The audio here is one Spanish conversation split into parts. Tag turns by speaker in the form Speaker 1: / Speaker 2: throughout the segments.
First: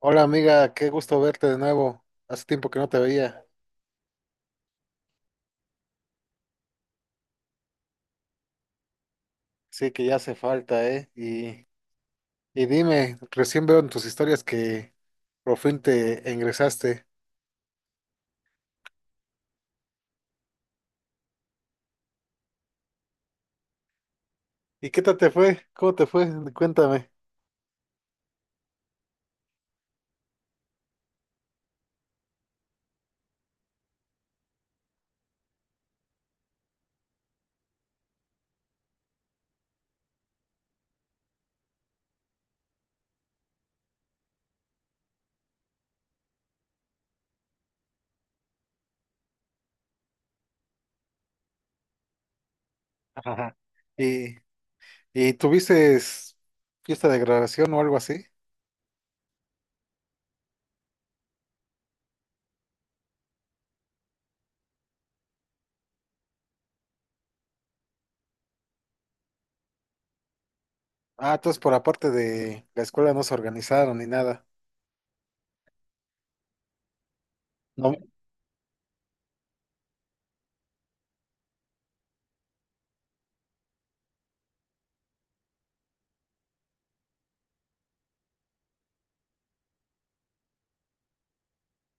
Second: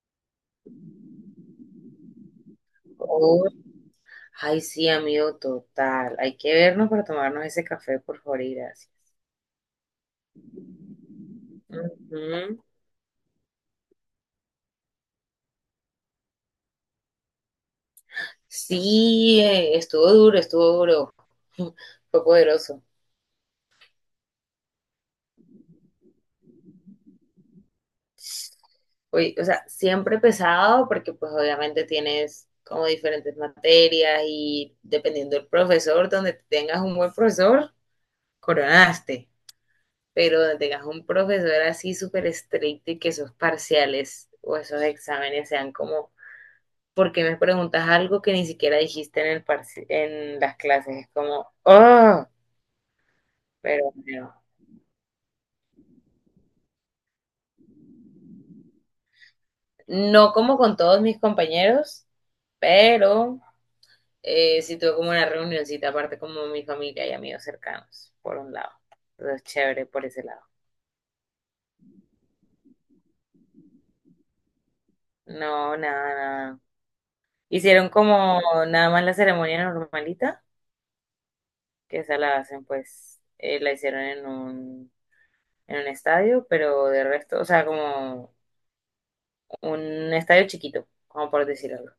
Speaker 1: Hola amiga, qué gusto verte de nuevo. Hace tiempo que no te veía.
Speaker 2: Oh, ay, sí, amigo, total. Hay que vernos para tomarnos ese café, por favor, y gracias.
Speaker 1: Sí, que ya hace falta, ¿eh? Y,
Speaker 2: Ujú.
Speaker 1: y dime, recién veo en tus historias que por fin te ingresaste.
Speaker 2: Sí, estuvo duro, estuvo duro. Fue poderoso.
Speaker 1: ¿Y qué tal te fue? ¿Cómo te fue? Cuéntame.
Speaker 2: Oye, o sea, siempre pesado porque pues obviamente tienes como diferentes materias y dependiendo del profesor, donde tengas un buen profesor, coronaste. Pero donde tengas un profesor así súper estricto y que esos parciales o esos exámenes sean como porque me preguntas algo que ni siquiera dijiste en las clases. Es como, oh,
Speaker 1: Ajá.
Speaker 2: pero bueno.
Speaker 1: ¿Y, y tuviste fiesta de graduación o algo así?
Speaker 2: No como con todos mis compañeros, pero sí tuve como una reunioncita aparte como mi familia y amigos cercanos, por un lado. Entonces, chévere por ese lado.
Speaker 1: Ah, entonces por aparte de la escuela no se organizaron ni nada.
Speaker 2: No, nada, nada. Hicieron
Speaker 1: No,
Speaker 2: como nada más la ceremonia normalita, que esa la hacen pues, la hicieron en un estadio, pero de resto, o sea, como un estadio chiquito, como por decir algo.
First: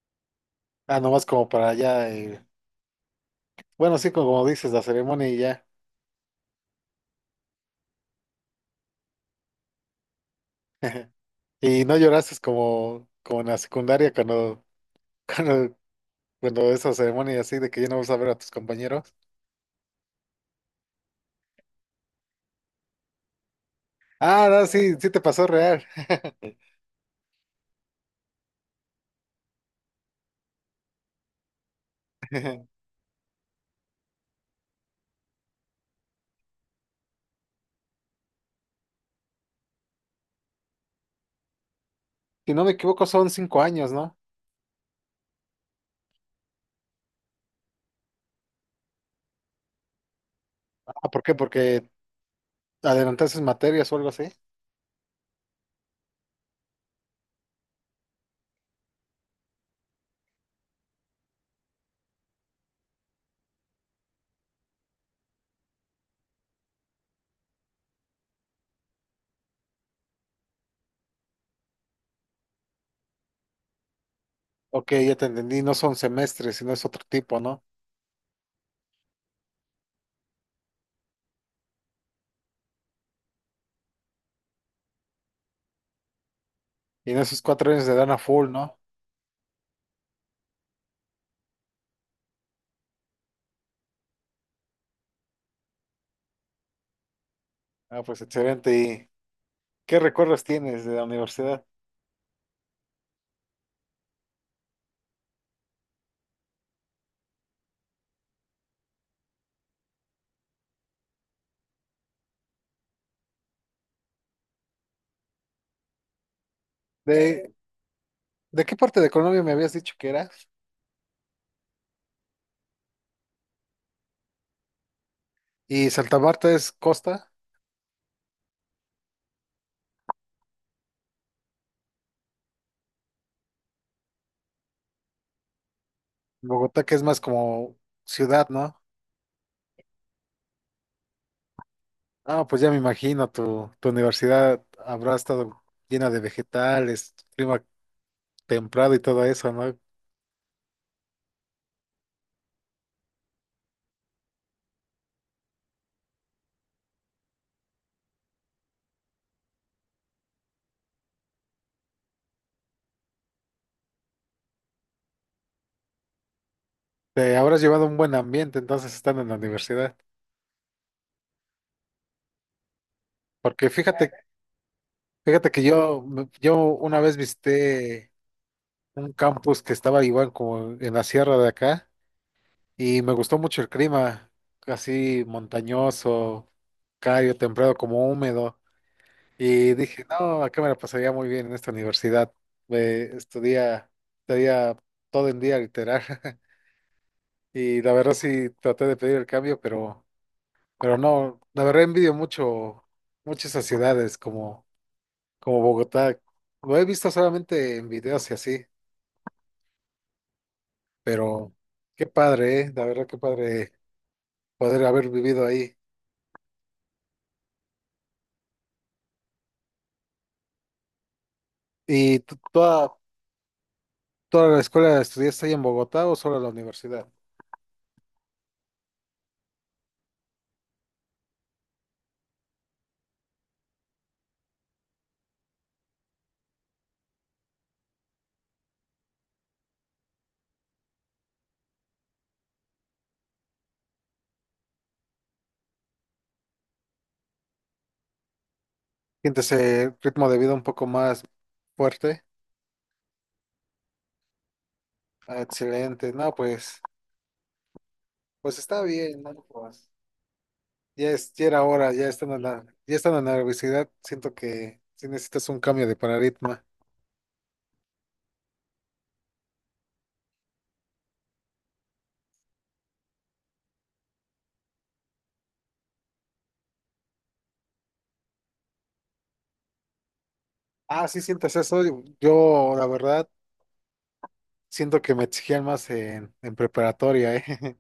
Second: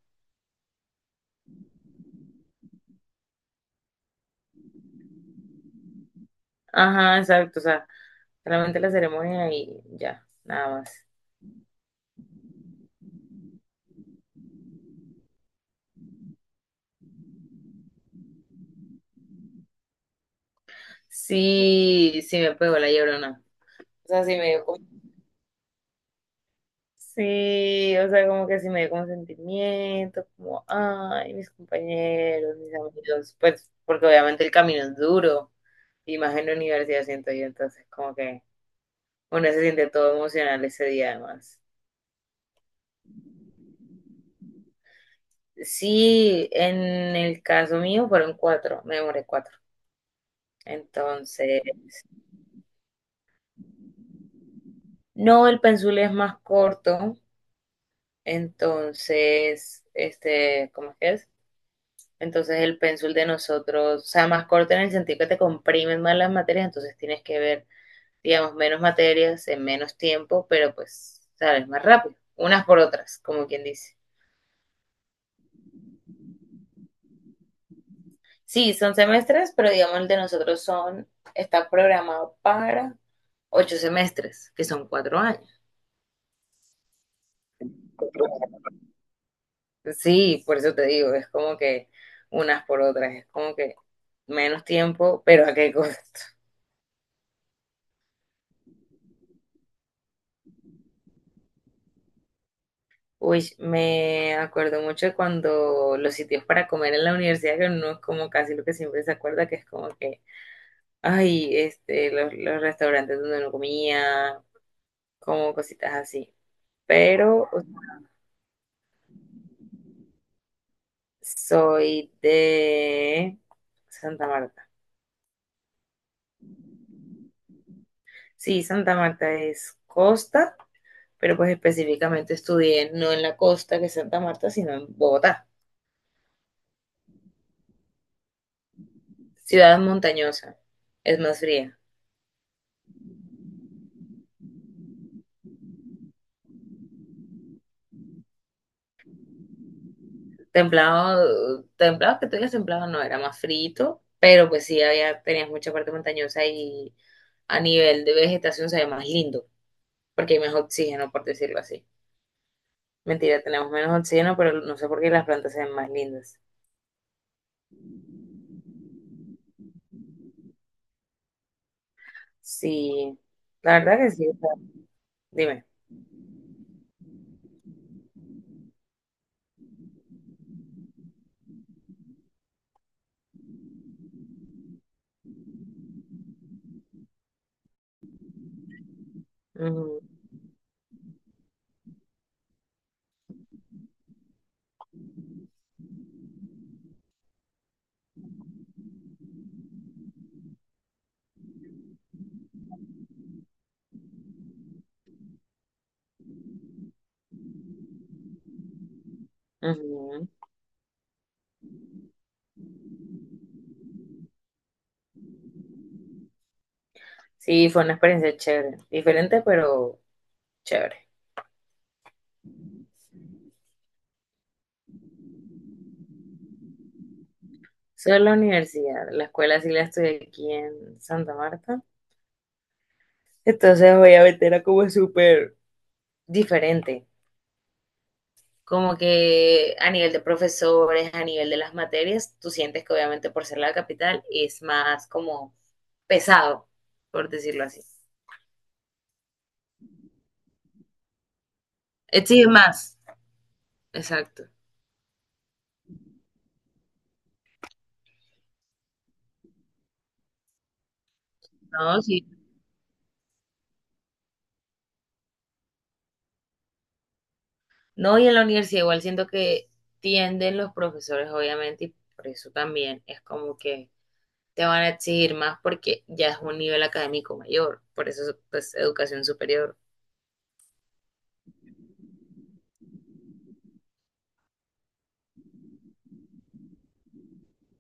Speaker 1: nomás como para allá. Bueno, sí, como dices, la ceremonia y ya.
Speaker 2: Ajá, exacto, o sea, solamente la ceremonia y ya, nada más.
Speaker 1: ¿Y no lloraste como, como en la secundaria cuando, cuando esa ceremonia así de que ya no vas a ver a tus compañeros.
Speaker 2: Sí, sí me pegó la llorona. O sea, sí
Speaker 1: Ah,
Speaker 2: me
Speaker 1: no,
Speaker 2: dio como…
Speaker 1: sí, sí te pasó real.
Speaker 2: Sí, o sea, como que sí me dio como sentimiento, como, ay, mis compañeros, mis amigos, pues, porque obviamente el camino es duro, y más en la universidad siento yo, entonces como que uno se siente todo emocional ese día además.
Speaker 1: Si no me equivoco, son 5 años, ¿no?
Speaker 2: Sí, en el caso mío fueron cuatro, me demoré cuatro.
Speaker 1: Ah, ¿por qué?
Speaker 2: Entonces,
Speaker 1: Porque adelantaste materias o algo así.
Speaker 2: no, el pensul es más corto, entonces, este, ¿cómo es que es? Entonces el pensul de nosotros, o sea, más corto en el sentido que te comprimen más las materias, entonces tienes que ver, digamos, menos materias en menos tiempo, pero pues, sabes, más rápido, unas por otras, como quien dice.
Speaker 1: Ok, ya te entendí, no son semestres, sino es otro tipo, ¿no?
Speaker 2: Sí, son semestres, pero digamos el de nosotros son, está programado para ocho semestres, que son cuatro años.
Speaker 1: Y en esos 4 años te dan a full, ¿no?
Speaker 2: Sí, por eso te digo, es como que unas por otras, es como que menos tiempo, pero a qué costo.
Speaker 1: Ah, pues excelente. ¿Y qué recuerdos tienes de la universidad?
Speaker 2: Uy, me acuerdo mucho de cuando los sitios para comer en la universidad, que no es como casi lo que siempre se acuerda, que es como que, ay, este, los restaurantes donde uno comía, como cositas así. Pero
Speaker 1: ¿De, de qué parte de Colombia me habías dicho que eras?
Speaker 2: soy de Santa Marta.
Speaker 1: Y Santa Marta es costa.
Speaker 2: Sí, Santa Marta es costa. Pero pues específicamente estudié no en la costa, que es Santa Marta, sino en Bogotá.
Speaker 1: Bogotá que es más como ciudad, ¿no?
Speaker 2: Ciudad montañosa, es más fría.
Speaker 1: Ah, pues ya me imagino, tu universidad habrá estado llena de vegetales, clima templado y todo eso, ¿no?
Speaker 2: Templado, templado, que tú digas templado, no, era más frito, pero pues sí había, tenías mucha parte montañosa y a nivel de vegetación se ve más lindo, porque hay más oxígeno, por decirlo así. Mentira, tenemos menos oxígeno, pero no sé por qué las plantas se ven más lindas.
Speaker 1: Te habrás llevado un buen ambiente entonces estando en la universidad.
Speaker 2: Sí,
Speaker 1: Porque
Speaker 2: la verdad
Speaker 1: fíjate,
Speaker 2: que sí, o sea,
Speaker 1: fíjate que
Speaker 2: dime.
Speaker 1: yo, yo una vez visité un campus que estaba igual como en la sierra de acá y me gustó mucho el clima, así montañoso, cálido, templado, como húmedo. Y
Speaker 2: Ujú,
Speaker 1: dije, no, acá me la pasaría muy bien en esta universidad. Eh, estudia, estaría todo el día literal. Y la verdad sí traté de pedir el cambio, pero no, la verdad envidio muchas esas ciudades como Bogotá. Lo he visto solamente en videos y así,
Speaker 2: ujú.
Speaker 1: pero qué padre, la verdad qué padre poder haber vivido ahí.
Speaker 2: Sí, fue una experiencia chévere, diferente, pero chévere.
Speaker 1: ¿Y toda la escuela estudiaste ahí en Bogotá o solo la universidad?
Speaker 2: Solo la universidad, la escuela sí la estoy aquí en Santa Marta. Entonces obviamente era como súper diferente. Como que a nivel de profesores, a nivel de las materias, tú sientes que obviamente por ser la capital es más como pesado, por decirlo así.
Speaker 1: ¿Sientes el ritmo de vida un poco más fuerte?
Speaker 2: Exige más. Exacto.
Speaker 1: Ah, excelente, no, pues, pues está bien, ¿no? Pues, ya es, ya era hora,
Speaker 2: No,
Speaker 1: ya
Speaker 2: sí.
Speaker 1: estando en la, ya estando en la universidad, siento que sí necesitas un cambio de paradigma.
Speaker 2: No, y en la universidad igual siento que tienden los profesores, obviamente, y por eso también es como que te van a exigir más porque ya es un nivel académico mayor, por eso es pues educación superior
Speaker 1: Ah, sí sientes eso, yo, la verdad siento que me exigían más en preparatoria, ¿eh?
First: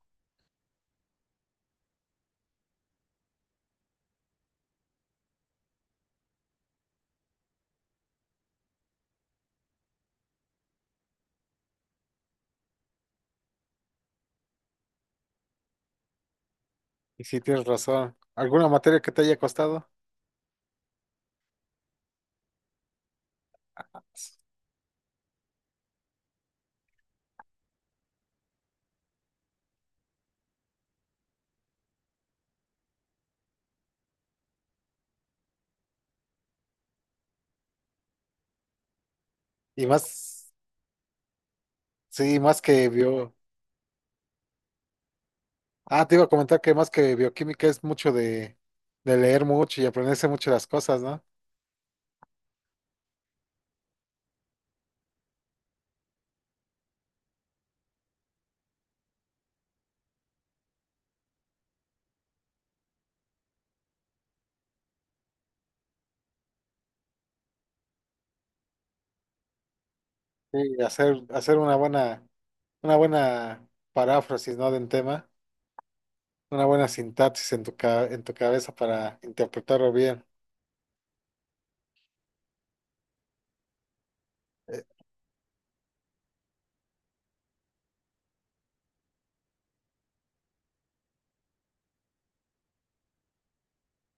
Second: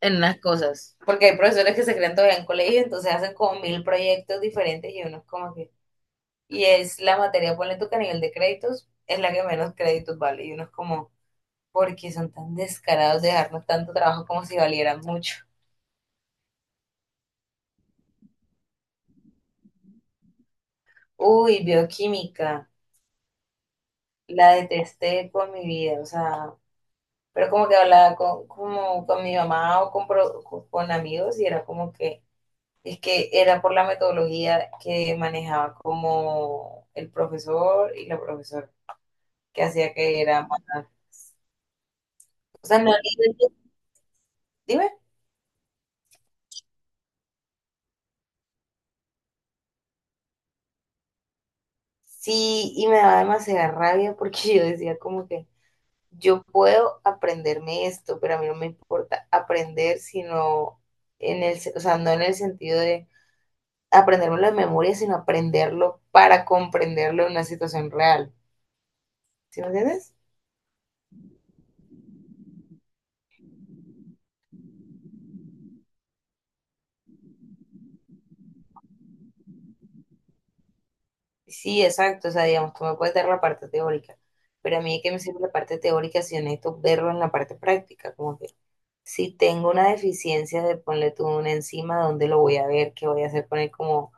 Speaker 2: en las cosas. Porque hay profesores que se creen todavía en colegio, entonces hacen como mil proyectos diferentes y uno es como que… Y es la materia, ponle tú que a nivel de créditos es la que menos créditos vale y uno es como, ¿por qué son tan descarados de dejarnos tanto trabajo como si valieran mucho?
Speaker 1: Y sí tienes razón. ¿Alguna materia que te haya costado?
Speaker 2: Uy, bioquímica, la detesté con mi vida, o sea, pero como que hablaba con, como con mi mamá o con amigos y era como que es que era por la metodología que manejaba como el profesor y la profesora, que
Speaker 1: Y
Speaker 2: hacía que era
Speaker 1: más,
Speaker 2: más…
Speaker 1: sí, más
Speaker 2: O sea,
Speaker 1: que
Speaker 2: no,
Speaker 1: bio.
Speaker 2: dime.
Speaker 1: Ah, te iba a comentar que más que bioquímica es mucho de leer mucho y aprenderse mucho las cosas, ¿no?
Speaker 2: Sí, y me daba demasiada rabia porque yo decía como que yo puedo aprenderme esto, pero a mí no me importa aprender, sino o sea, no en el sentido de aprenderlo de memoria, sino aprenderlo para comprenderlo en una situación real. ¿Sí me entiendes?
Speaker 1: Sí, hacer una buena paráfrasis, ¿no? De un tema, una buena sintaxis en en tu cabeza para interpretarlo bien.
Speaker 2: Sí, exacto, o sea, digamos, tú me puedes dar la parte teórica, pero a
Speaker 1: Eh,
Speaker 2: mí es que me sirve la parte teórica si necesito verlo en la parte práctica, como que si tengo una deficiencia de ponle tú una enzima, ¿dónde lo voy a ver? ¿Qué voy a hacer con él? Como,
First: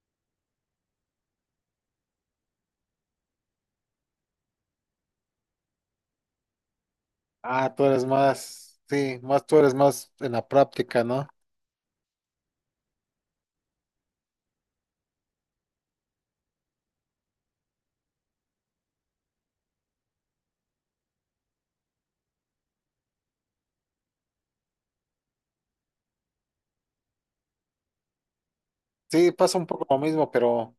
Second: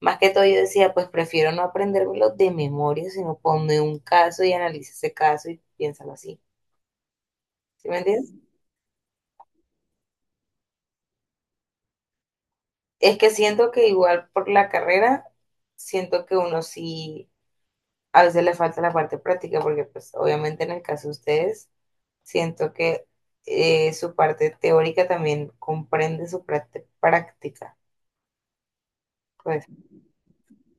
Speaker 2: más que todo yo decía, pues prefiero no aprendérmelo de memoria, sino ponme un caso y analiza ese caso y piénsalo así,
Speaker 1: tú
Speaker 2: ¿sí me
Speaker 1: eres
Speaker 2: entiendes?
Speaker 1: más, sí, más tú eres más en la práctica, ¿no?
Speaker 2: Es que siento que igual por la carrera, siento que uno sí, a veces le falta la parte práctica, porque pues obviamente en el caso de ustedes siento que su parte teórica también comprende su parte práctica.
Speaker 1: Sí, pasa
Speaker 2: Pues,
Speaker 1: un poco lo mismo, pero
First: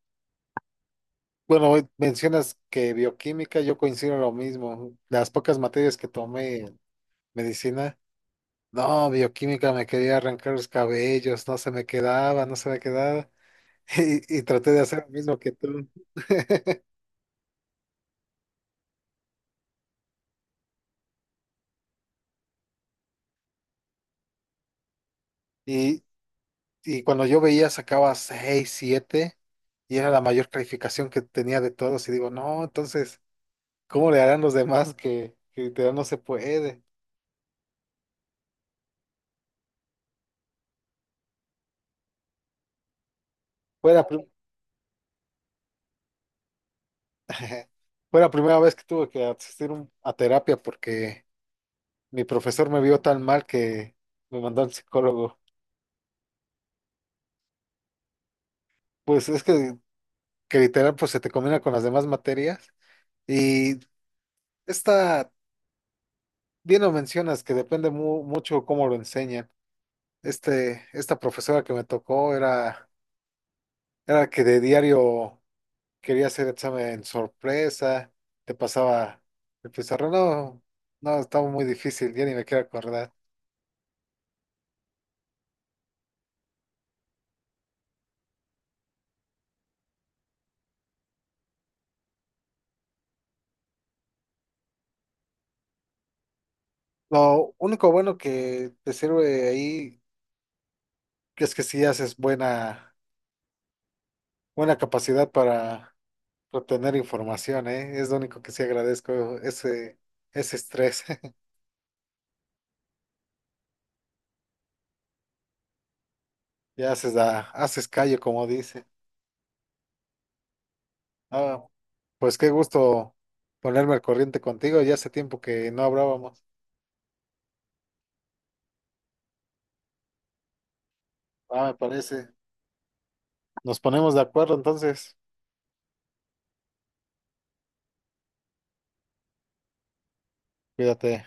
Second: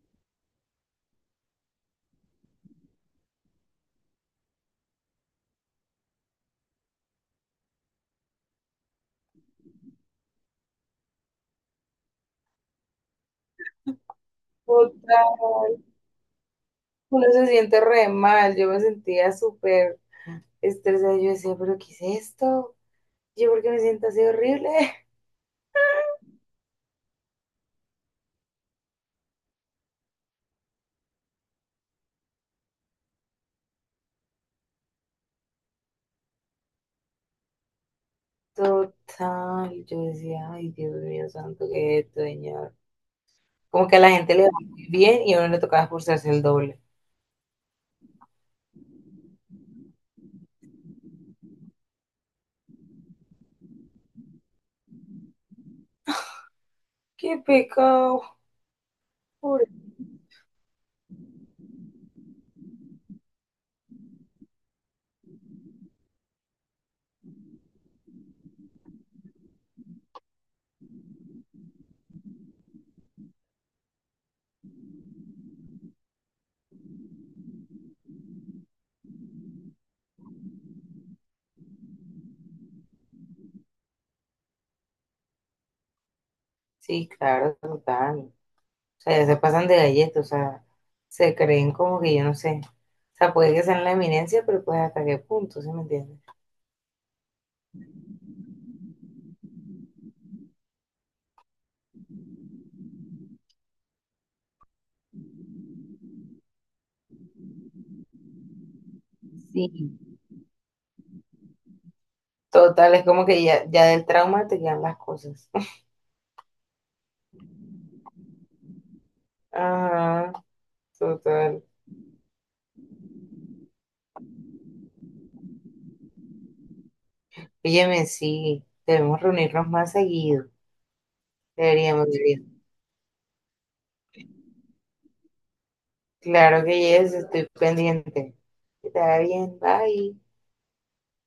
Speaker 1: bueno, hoy mencionas que bioquímica, yo coincido en lo mismo. Las pocas materias que tomé en medicina, no, bioquímica me quería arrancar los cabellos, no se me quedaba, no se me quedaba. Y traté de hacer lo mismo que
Speaker 2: total.
Speaker 1: tú.
Speaker 2: Uno se siente re mal. Yo me sentía súper estresada. Yo decía, ¿pero qué es esto? ¿Yo por qué me siento así horrible?
Speaker 1: Y, y cuando yo veía sacaba 6 7 y era la mayor calificación que tenía de todos y digo, no, entonces, ¿cómo le harán los demás que literal no se puede?
Speaker 2: Total. Yo decía, ay, Dios mío santo, qué es esto, señor. Como
Speaker 1: Fue
Speaker 2: que a
Speaker 1: la,
Speaker 2: la
Speaker 1: prim-
Speaker 2: gente le va muy bien y a uno le tocaba esforzarse el doble.
Speaker 1: fue la primera vez que tuve que asistir a terapia porque mi profesor me vio tan mal que me mandó al psicólogo.
Speaker 2: Qué pecado.
Speaker 1: Pues es
Speaker 2: Pobre.
Speaker 1: que, que literal pues se te combina con las demás materias y esta, bien lo mencionas, que depende mucho cómo lo enseñan. Esta profesora que me tocó era que de diario quería hacer examen sorpresa, te pasaba el pizarrón. No, no, estaba muy difícil, ya ni me quiero acordar.
Speaker 2: Sí, claro, total. O sea, ya se pasan de galletas, o sea, se creen como que yo no sé. O sea, puede que sean la eminencia, pero pues hasta qué punto, ¿sí me entiendes?
Speaker 1: Lo único bueno que te sirve ahí es que si haces buena capacidad para obtener información, ¿eh? Es lo único que sí agradezco,
Speaker 2: Sí.
Speaker 1: ese estrés.
Speaker 2: Total, es como que ya, ya del trauma te quedan las cosas.
Speaker 1: Ya haces callo, como dice.
Speaker 2: Ajá, total.
Speaker 1: Ah, pues qué gusto ponerme al corriente contigo, ya hace tiempo que no hablábamos.
Speaker 2: Óyeme, sí, debemos reunirnos más seguido.
Speaker 1: Ah, me
Speaker 2: Deberíamos,
Speaker 1: parece.
Speaker 2: deberíamos.
Speaker 1: Nos ponemos de acuerdo entonces.
Speaker 2: Claro que yes, estoy pendiente. Que te vaya bien, bye.
Speaker 1: Cuídate.